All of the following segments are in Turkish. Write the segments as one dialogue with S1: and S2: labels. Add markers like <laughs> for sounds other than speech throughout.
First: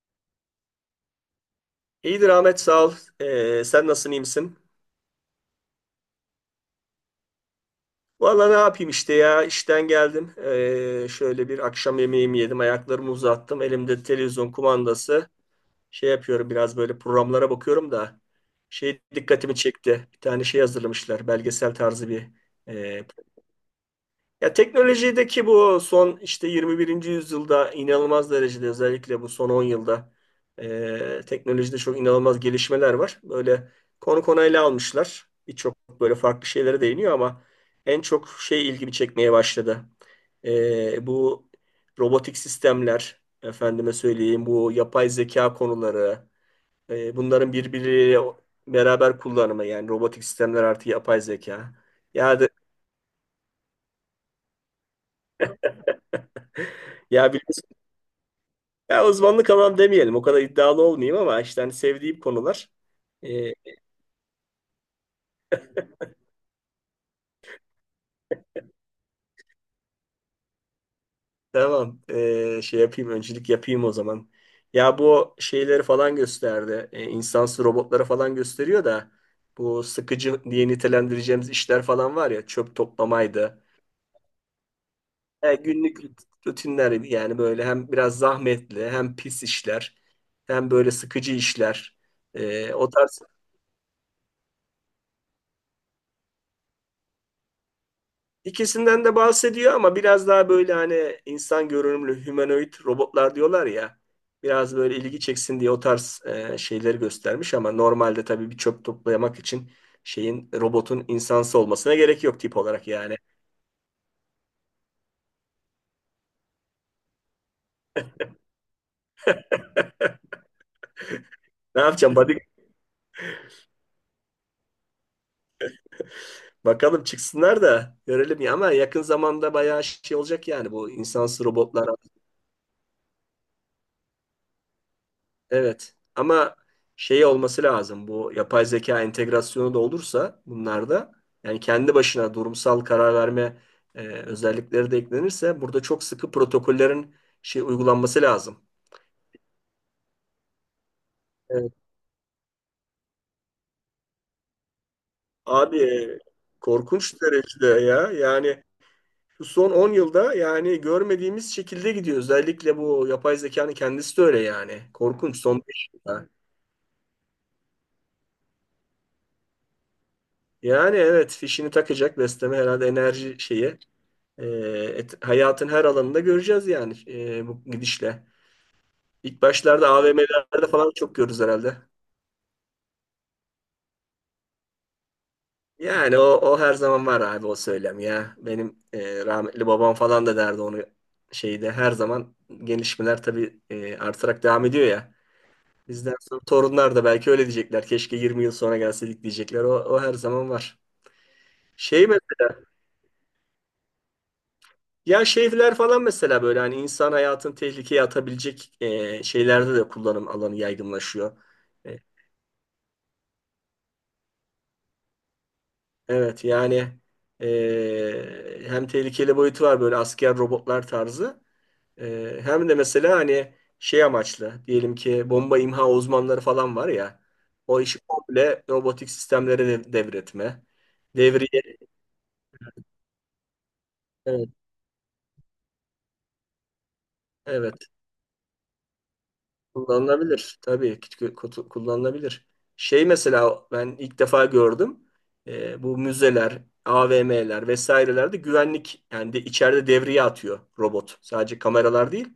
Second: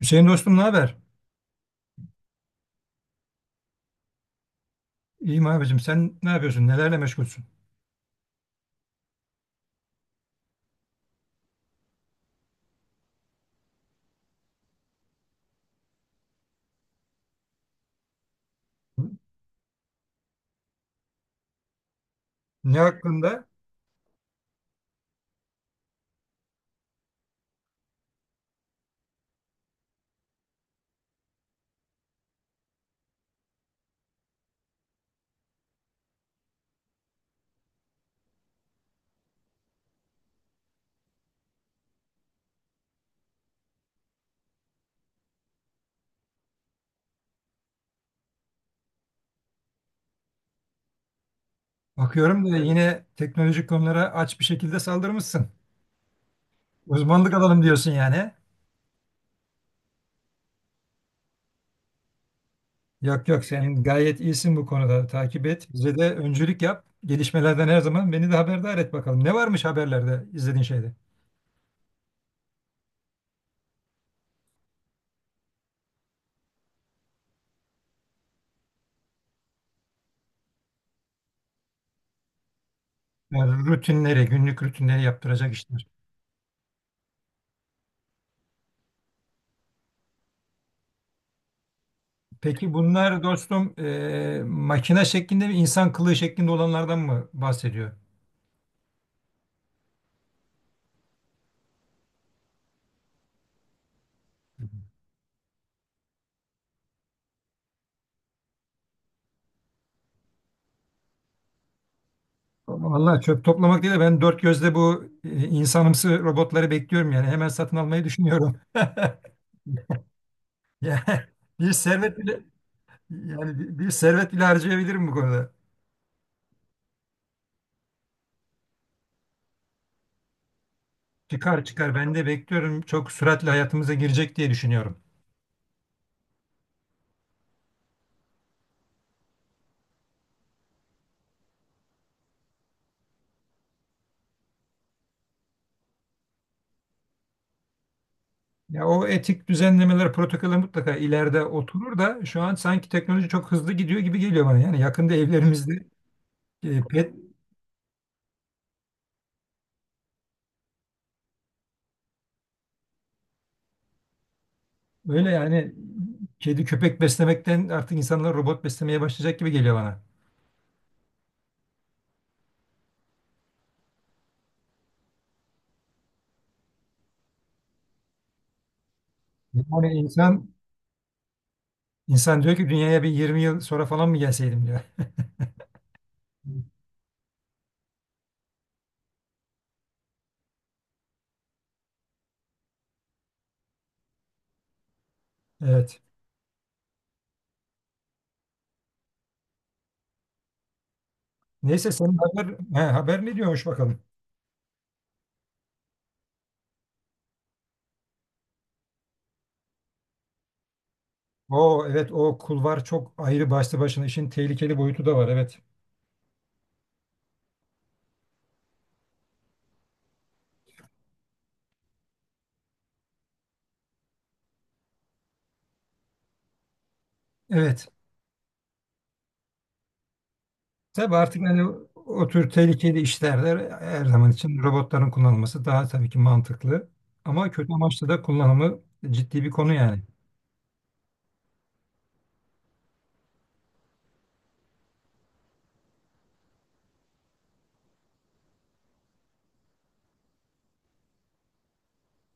S1: Hüseyin dostum, ne haber?
S2: İyidir Ahmet sağ ol. Sen nasılsın iyi misin?
S1: İyiyim abicim. Sen ne yapıyorsun? Nelerle meşgulsün?
S2: Valla ne yapayım işte ya işten geldim. Şöyle bir akşam yemeğimi yedim. Ayaklarımı uzattım. Elimde televizyon kumandası. Şey yapıyorum biraz böyle programlara bakıyorum da. Şey dikkatimi çekti. Bir tane şey hazırlamışlar. Belgesel tarzı bir,
S1: Ne
S2: e,
S1: hakkında?
S2: Ya teknolojideki bu son işte 21. yüzyılda inanılmaz derecede, özellikle bu son 10 yılda, teknolojide çok inanılmaz gelişmeler var. Böyle konu konu ele almışlar. Birçok böyle farklı şeylere değiniyor ama en çok şey ilgimi çekmeye başladı. Bu robotik sistemler, efendime söyleyeyim bu yapay zeka konuları, bunların birbiriyle beraber kullanımı, yani robotik sistemler artı yapay zeka. Ya da
S1: Bakıyorum da yine teknolojik konulara aç bir şekilde saldırmışsın.
S2: ya
S1: Uzmanlık alalım diyorsun yani.
S2: Ya uzmanlık alan demeyelim. O kadar iddialı olmayayım ama işte hani sevdiğim konular.
S1: Yok yok,
S2: Ee,
S1: sen gayet iyisin bu konuda. Takip et. Bize de öncülük yap. Gelişmelerden her zaman beni de haberdar et bakalım. Ne varmış haberlerde izlediğin şeyde?
S2: tamam. Şey yapayım. Öncülük yapayım o zaman. Ya bu şeyleri falan gösterdi. İnsansı robotları falan gösteriyor da bu sıkıcı diye nitelendireceğimiz işler falan var ya, çöp toplamaydı.
S1: Yani rutinleri, günlük rutinleri yaptıracak
S2: Ya
S1: işler.
S2: günlük rutinler, yani böyle hem biraz zahmetli hem pis işler, hem böyle sıkıcı işler.
S1: Peki
S2: O tarz...
S1: bunlar dostum makine şeklinde mi, insan kılığı şeklinde olanlardan mı bahsediyor?
S2: İkisinden de bahsediyor ama biraz daha böyle hani insan görünümlü humanoid robotlar diyorlar ya. Biraz böyle ilgi çeksin diye o tarz şeyleri göstermiş ama normalde tabii bir çöp toplamak için şeyin, robotun insansı olmasına gerek yok tip olarak yani.
S1: Vallahi çöp toplamak değil de ben dört gözle bu insanımsı robotları bekliyorum, yani hemen satın almayı düşünüyorum. <laughs> Yani bir
S2: Ne yapacağım?
S1: servet
S2: Hadi
S1: bile yani bir servet bile harcayabilirim bu konuda.
S2: bakalım çıksınlar da görelim ya, ama yakın zamanda bayağı şey olacak, yani bu insansız
S1: Çıkar
S2: robotlar.
S1: çıkar, ben de bekliyorum, çok süratle hayatımıza girecek diye düşünüyorum.
S2: Evet. Ama şey olması lazım. Bu yapay zeka entegrasyonu da olursa bunlarda, yani kendi başına durumsal karar verme özellikleri de eklenirse, burada çok sıkı protokollerin şey uygulanması lazım.
S1: Ya o etik düzenlemeler, protokoller mutlaka ileride
S2: Evet.
S1: oturur da şu an sanki teknoloji çok hızlı gidiyor gibi geliyor bana. Yani yakında
S2: Abi,
S1: evlerimizde pet
S2: korkunç derecede ya. Yani şu son 10 yılda yani görmediğimiz şekilde gidiyor. Özellikle bu yapay zekanın kendisi de öyle yani.
S1: böyle
S2: Korkunç son
S1: yani,
S2: 5 yılda.
S1: kedi köpek beslemekten artık insanlar robot beslemeye başlayacak gibi geliyor bana.
S2: Yani evet, fişini takacak, besleme herhalde enerji şeyi. E, Hayatın her alanında göreceğiz yani, bu gidişle. İlk başlarda
S1: Yani insan
S2: AVM'lerde falan çok görürüz herhalde.
S1: İnsan diyor ki, dünyaya bir 20 yıl sonra falan mı gelseydim diyor.
S2: Yani o her zaman var abi, o söylem ya. Benim rahmetli babam falan da derdi onu, şeyde her zaman gelişmeler tabii artarak devam ediyor ya.
S1: Evet.
S2: Bizden sonra torunlar da belki öyle diyecekler. Keşke 20 yıl sonra gelseydik diyecekler. O her zaman var.
S1: Neyse
S2: Şey
S1: senin
S2: mesela,
S1: haber, haber ne diyormuş bakalım.
S2: ya şeyler falan mesela, böyle hani insan hayatını tehlikeye atabilecek şeylerde de kullanım alanı yaygınlaşıyor.
S1: O
S2: E,
S1: evet, o kulvar çok ayrı, başlı başına işin tehlikeli boyutu da var, evet.
S2: Evet yani, hem tehlikeli boyutu var, böyle asker robotlar tarzı. Hem de mesela hani şey amaçlı, diyelim ki bomba imha uzmanları falan var ya, o
S1: Evet.
S2: işi komple robotik sistemlere devretme.
S1: Tabii artık hani
S2: Devriye...
S1: o tür tehlikeli işlerde her zaman
S2: Evet,
S1: için robotların kullanılması daha tabii ki mantıklı. Ama kötü
S2: evet,
S1: amaçlı da kullanımı ciddi bir konu yani.
S2: kullanılabilir tabii ki, kullanılabilir. Şey mesela, ben ilk defa gördüm. Bu müzeler, AVM'ler vesairelerde güvenlik, yani de içeride devriye atıyor robot. Sadece kameralar değil.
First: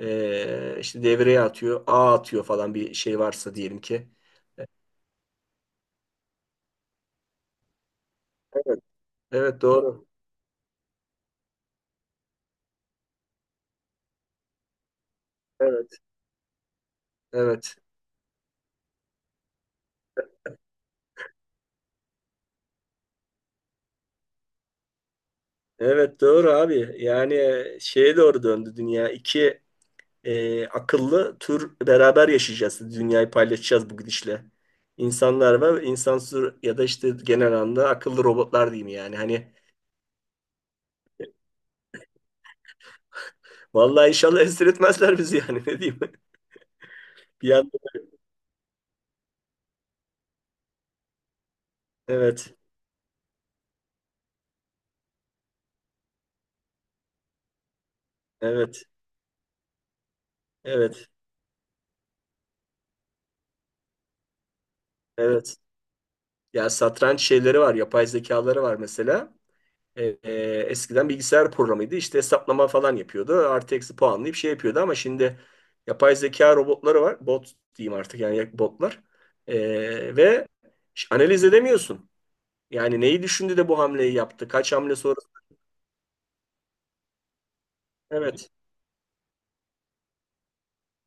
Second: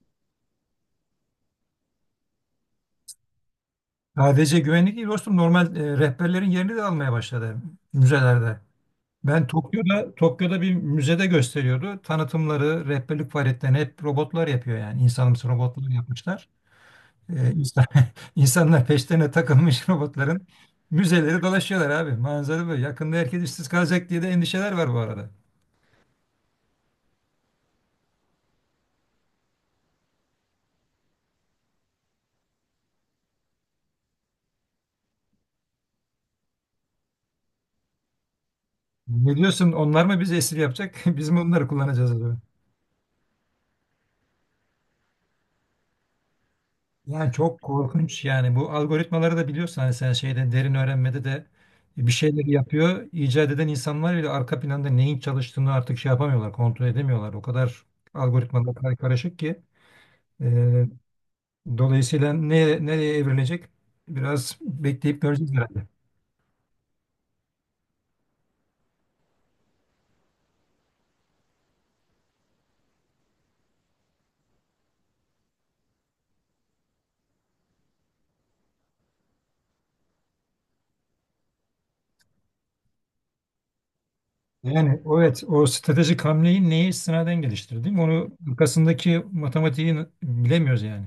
S2: İşte devreye atıyor, ağ atıyor falan, bir şey varsa diyelim ki.
S1: Sadece güvenlik değil dostum, normal rehberlerin yerini de almaya başladı müzelerde.
S2: Evet,
S1: Ben
S2: evet, doğru.
S1: Tokyo'da bir müzede gösteriyordu. Tanıtımları, rehberlik faaliyetlerini hep robotlar yapıyor yani. İnsanımsı robotlar
S2: Evet,
S1: yapmışlar.
S2: evet.
S1: İnsan, <laughs> insanlar peşlerine takılmış robotların müzeleri dolaşıyorlar abi. Manzara böyle. Yakında herkes işsiz kalacak diye de endişeler var bu arada.
S2: Evet doğru abi. Yani şeye doğru döndü dünya. İki akıllı tür beraber yaşayacağız. Dünyayı paylaşacağız bu gidişle. İnsanlar ve insansız, ya da işte genel anlamda akıllı robotlar diyeyim yani.
S1: Ne
S2: Hani
S1: diyorsun? Onlar mı bizi esir yapacak? <laughs> Biz mi onları kullanacağız acaba?
S2: vallahi, inşallah esir etmezler bizi yani, <laughs> ne diyeyim.
S1: Yani
S2: Bir
S1: çok
S2: yandan,
S1: korkunç yani, bu algoritmaları da biliyorsun hani, sen şeyde derin öğrenmede de bir şeyleri
S2: evet,
S1: yapıyor. İcat eden insanlar bile arka planda neyin çalıştığını artık şey yapamıyorlar, kontrol edemiyorlar. O kadar algoritmalar
S2: evet,
S1: karışık ki e,
S2: evet,
S1: dolayısıyla ne, nereye evrilecek biraz bekleyip göreceğiz
S2: evet.
S1: herhalde.
S2: Ya satranç şeyleri var, yapay zekaları var mesela. E, e, eskiden bilgisayar programıydı. İşte hesaplama falan yapıyordu. Artı eksi puanlayıp şey yapıyordu ama şimdi yapay zeka robotları var. Bot diyeyim artık, yani botlar. Ve analiz edemiyorsun. Yani neyi düşündü de bu hamleyi yaptı? Kaç hamle
S1: Yani
S2: sonra?
S1: evet, o stratejik hamleyi neye istinaden geliştirdi? Onu,
S2: Evet.
S1: arkasındaki matematiği bilemiyoruz yani.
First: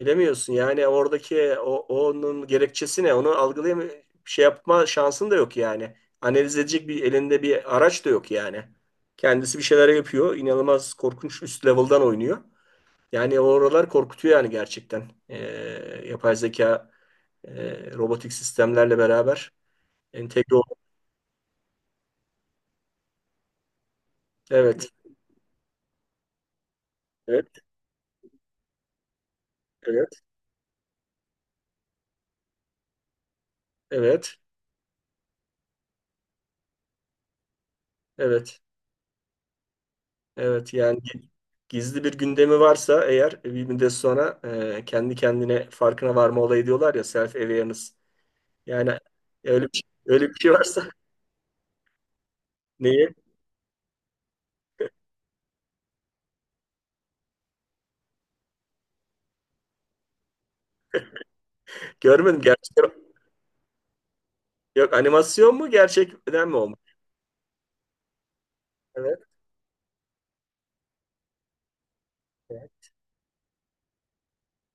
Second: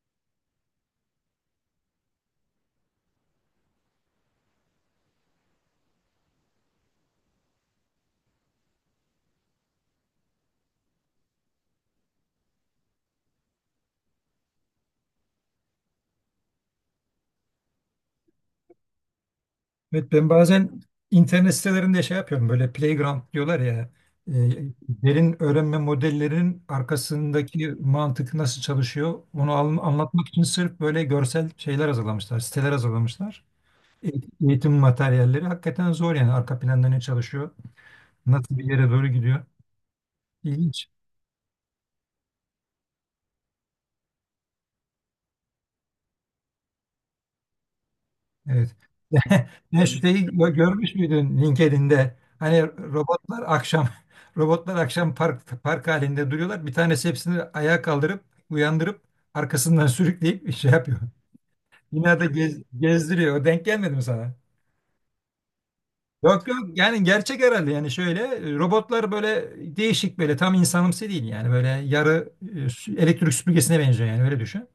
S2: Bilemiyorsun. Yani oradaki onun gerekçesi ne? Onu algılayam, şey yapma şansın da yok yani. Analiz edecek, bir elinde bir araç da yok yani. Kendisi bir şeyler yapıyor. İnanılmaz korkunç, üst level'dan oynuyor. Yani oralar korkutuyor yani gerçekten. Yapay zeka, robotik sistemlerle beraber
S1: Evet, ben
S2: entegre ol.
S1: bazen internet sitelerinde şey yapıyorum, böyle playground diyorlar ya, e,
S2: Evet,
S1: derin öğrenme modellerinin
S2: evet,
S1: arkasındaki mantık nasıl çalışıyor onu
S2: evet,
S1: anlatmak için sırf böyle görsel şeyler hazırlamışlar, siteler hazırlamışlar. E-
S2: evet,
S1: Eğitim materyalleri hakikaten zor, yani arka planda ne çalışıyor, nasıl
S2: evet,
S1: bir yere doğru gidiyor,
S2: evet.
S1: ilginç.
S2: Yani gizli bir gündemi varsa eğer, bir müddet sonra kendi kendine farkına varma olayı, diyorlar ya, self awareness.
S1: Evet.
S2: Yani
S1: <laughs> Ne şeyi
S2: öyle bir şey varsa <laughs>
S1: görmüş müydün LinkedIn'de? Hani
S2: neyi?
S1: robotlar akşam <laughs> robotlar akşam park halinde duruyorlar. Bir tanesi hepsini ayağa kaldırıp uyandırıp arkasından sürükleyip <laughs> şey yapıyor. Binada
S2: Görmedim gerçek.
S1: gezdiriyor. O denk gelmedi mi sana?
S2: Yok, animasyon mu,
S1: Yok
S2: gerçekten mi
S1: yok,
S2: olmuş?
S1: yani gerçek herhalde, yani şöyle robotlar
S2: Evet,
S1: böyle değişik, böyle tam insanımsı değil yani, böyle yarı
S2: evet.
S1: elektrik süpürgesine benziyor yani, öyle düşün.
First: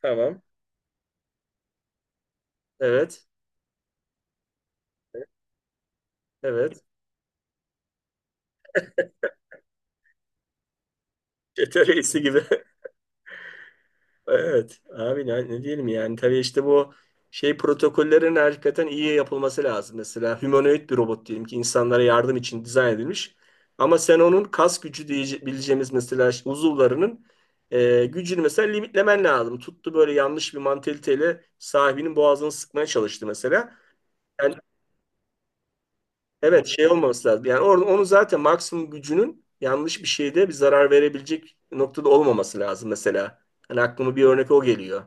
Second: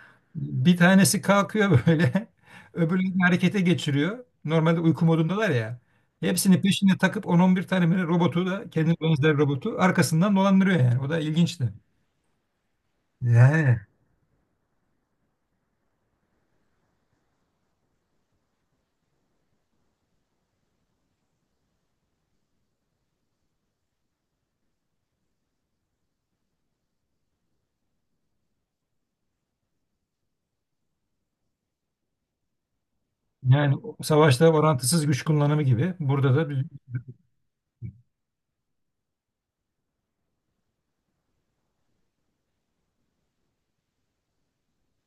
S2: Tamam.
S1: Bir tanesi kalkıyor böyle. <laughs> Öbürlerini
S2: Evet,
S1: harekete geçiriyor. Normalde uyku modundalar ya. Hepsini
S2: evet.
S1: peşine takıp 10-11 tane böyle robotu, da kendine benzer robotu arkasından dolandırıyor yani. O da ilginçti.
S2: Çete reisi gibi.
S1: Yani.
S2: Evet abi, ne diyelim yani, tabii işte bu şey protokollerin hakikaten iyi yapılması lazım. Mesela humanoid bir robot, diyelim ki insanlara yardım için dizayn edilmiş. Ama sen onun kas gücü diyebileceğimiz, mesela uzuvlarının gücünü mesela limitlemen lazım. Tuttu böyle yanlış bir mantaliteyle sahibinin boğazını sıkmaya çalıştı mesela.
S1: Yani o, savaşta
S2: Yani,
S1: orantısız güç kullanımı gibi. Burada da
S2: evet, şey olmaması lazım. Yani onu zaten maksimum gücünün yanlış bir şeyde bir zarar verebilecek noktada olmaması lazım mesela. Hani aklıma bir örnek o geliyor.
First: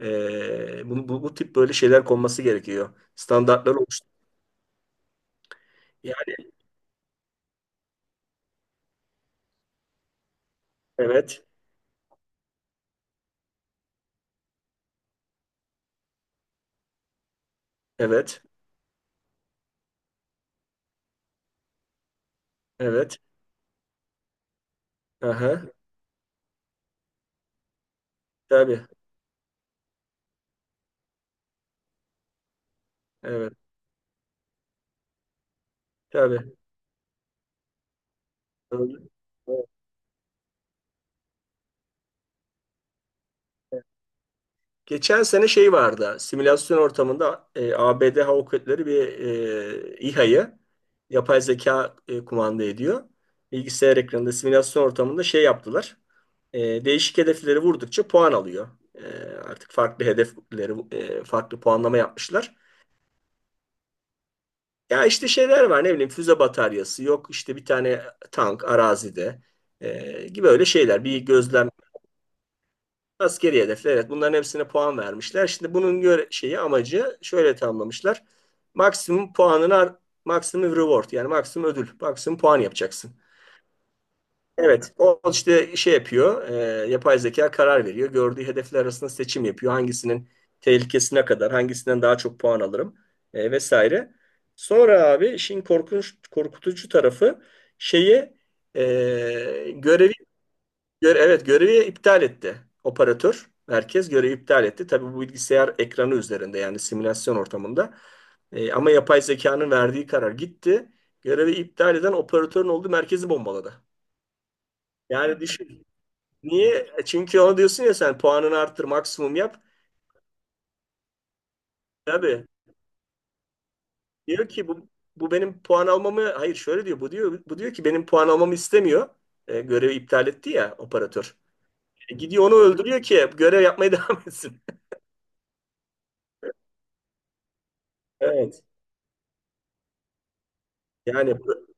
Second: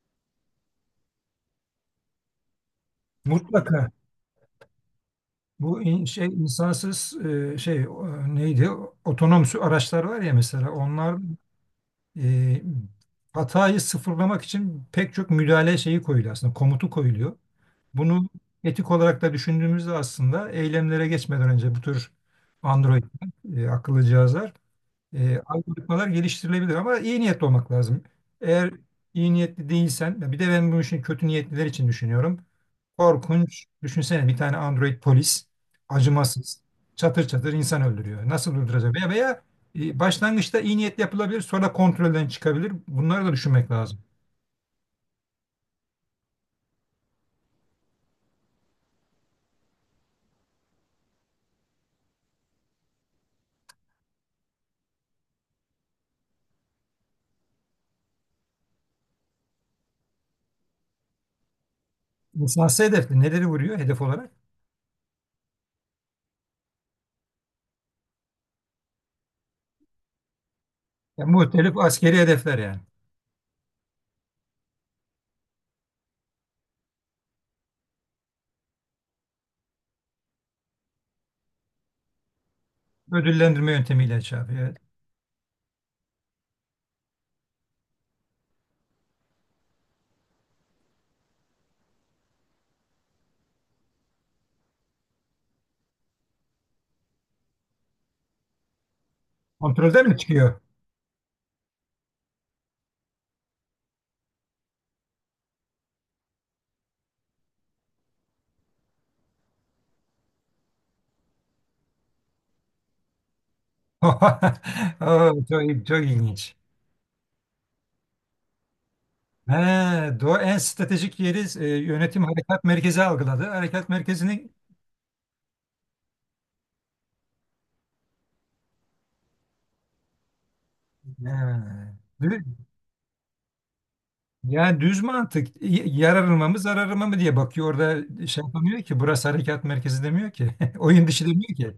S2: Bu tip böyle şeyler konması gerekiyor. Standartlar
S1: mutlaka
S2: oluştu.
S1: bu şey
S2: Yani
S1: insansız şey neydi? Otonom araçlar var ya mesela, onlar
S2: evet,
S1: e, hatayı sıfırlamak için pek çok müdahale şeyi koyuluyor aslında, komutu koyuluyor. Bunu
S2: evet,
S1: etik olarak da düşündüğümüzde aslında eylemlere geçmeden önce bu tür Android
S2: evet.
S1: akıllı cihazlar,
S2: Aha,
S1: algoritmalar geliştirilebilir ama iyi niyetli olmak lazım. Eğer
S2: tabii,
S1: iyi niyetli değilsen, bir de ben bu işin kötü niyetliler için düşünüyorum.
S2: evet,
S1: Korkunç. Düşünsene, bir tane Android polis
S2: tabii.
S1: acımasız çatır çatır insan öldürüyor. Nasıl durduracak?
S2: Öyle.
S1: Veya, veya başlangıçta iyi niyetli yapılabilir, sonra kontrolden çıkabilir. Bunları da düşünmek
S2: Evet.
S1: lazım.
S2: Geçen sene şey vardı. Simülasyon ortamında, ABD Hava Kuvvetleri bir İHA'yı yapay zeka kumanda ediyor. Bilgisayar ekranında, simülasyon ortamında şey yaptılar. Değişik hedefleri vurdukça puan alıyor. E, artık farklı hedefleri, farklı puanlama yapmışlar.
S1: İnsansı hedefli neleri vuruyor hedef olarak?
S2: Ya işte şeyler var, ne bileyim, füze bataryası, yok işte bir tane tank arazide gibi, öyle şeyler. Bir
S1: Ya,
S2: gözlem...
S1: muhtelif askeri hedefler yani.
S2: Askeri hedefler, evet, bunların hepsine puan vermişler. Şimdi bunun göre şeyi amacı şöyle tamamlamışlar. Maksimum puanını, maksimum reward, yani maksimum ödül, maksimum puan yapacaksın.
S1: Ödüllendirme yöntemiyle şey yapıyor. Evet.
S2: Evet o işte şey yapıyor. Yapay zeka karar veriyor. Gördüğü hedefler arasında seçim yapıyor. Hangisinin tehlikesine kadar, hangisinden daha çok puan alırım vesaire. Sonra abi işin korkunç korkutucu tarafı, şeyi,
S1: Kontrolden
S2: görevi,
S1: mi çıkıyor?
S2: Evet, görevi iptal etti. Operatör merkez görevi iptal etti. Tabii bu bilgisayar ekranı üzerinde, yani simülasyon ortamında. Ama yapay zekanın verdiği karar gitti. Görevi iptal eden operatörün olduğu merkezi bombaladı.
S1: <laughs>
S2: Yani
S1: Oo, çok,
S2: düşün.
S1: çok ilginç.
S2: Niye? Çünkü ona diyorsun ya, sen puanını arttır, maksimum
S1: He,
S2: yap.
S1: doğu en stratejik yeri, yönetim
S2: Tabii.
S1: harekat merkezi algıladı. Harekat
S2: Diyor
S1: merkezinin
S2: ki bu benim puan almamı, hayır, şöyle diyor. Bu diyor ki benim puan almamı istemiyor. Görevi iptal etti ya operatör.
S1: he,
S2: Gidiyor onu
S1: dü-
S2: öldürüyor ki görev yapmaya <laughs> devam etsin.
S1: yani düz mantık, yararıma mı zararıma mı diye bakıyor. Orada şey
S2: Evet.
S1: yapamıyor ki, burası harekat merkezi demiyor ki. <laughs> Oyun dışı
S2: Yani
S1: demiyor ki.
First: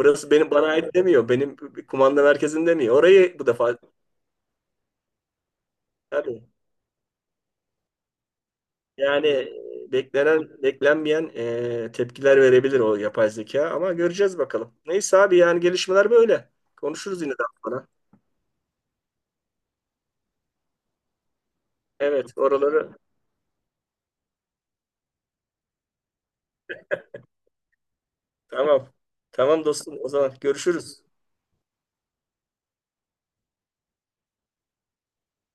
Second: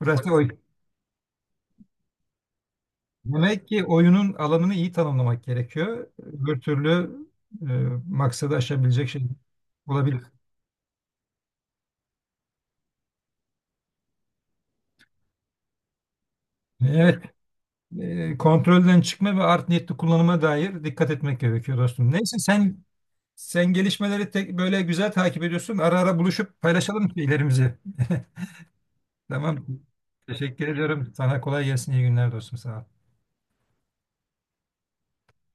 S1: Burası oy.
S2: benim, bana ait demiyor. Benim kumanda merkezim demiyor. Orayı bu
S1: Demek
S2: defa,
S1: ki oyunun alanını iyi tanımlamak gerekiyor.
S2: tabii.
S1: Öbür türlü e, maksadı aşabilecek şey
S2: Yani
S1: olabilir.
S2: beklenen, beklenmeyen tepkiler verebilir o yapay zeka, ama göreceğiz bakalım. Neyse abi, yani gelişmeler böyle.
S1: Evet.
S2: Konuşuruz yine daha sonra.
S1: Kontrolden çıkma ve art niyetli kullanıma dair dikkat etmek gerekiyor dostum.
S2: Evet,
S1: Neyse, sen
S2: oraları
S1: sen gelişmeleri böyle güzel takip ediyorsun. Ara ara buluşup paylaşalım şeylerimizi. <laughs>
S2: tamam. Tamam
S1: Tamam.
S2: dostum, o zaman
S1: Teşekkür
S2: görüşürüz.
S1: ediyorum. Sana kolay gelsin. İyi günler dostum. Sağ ol.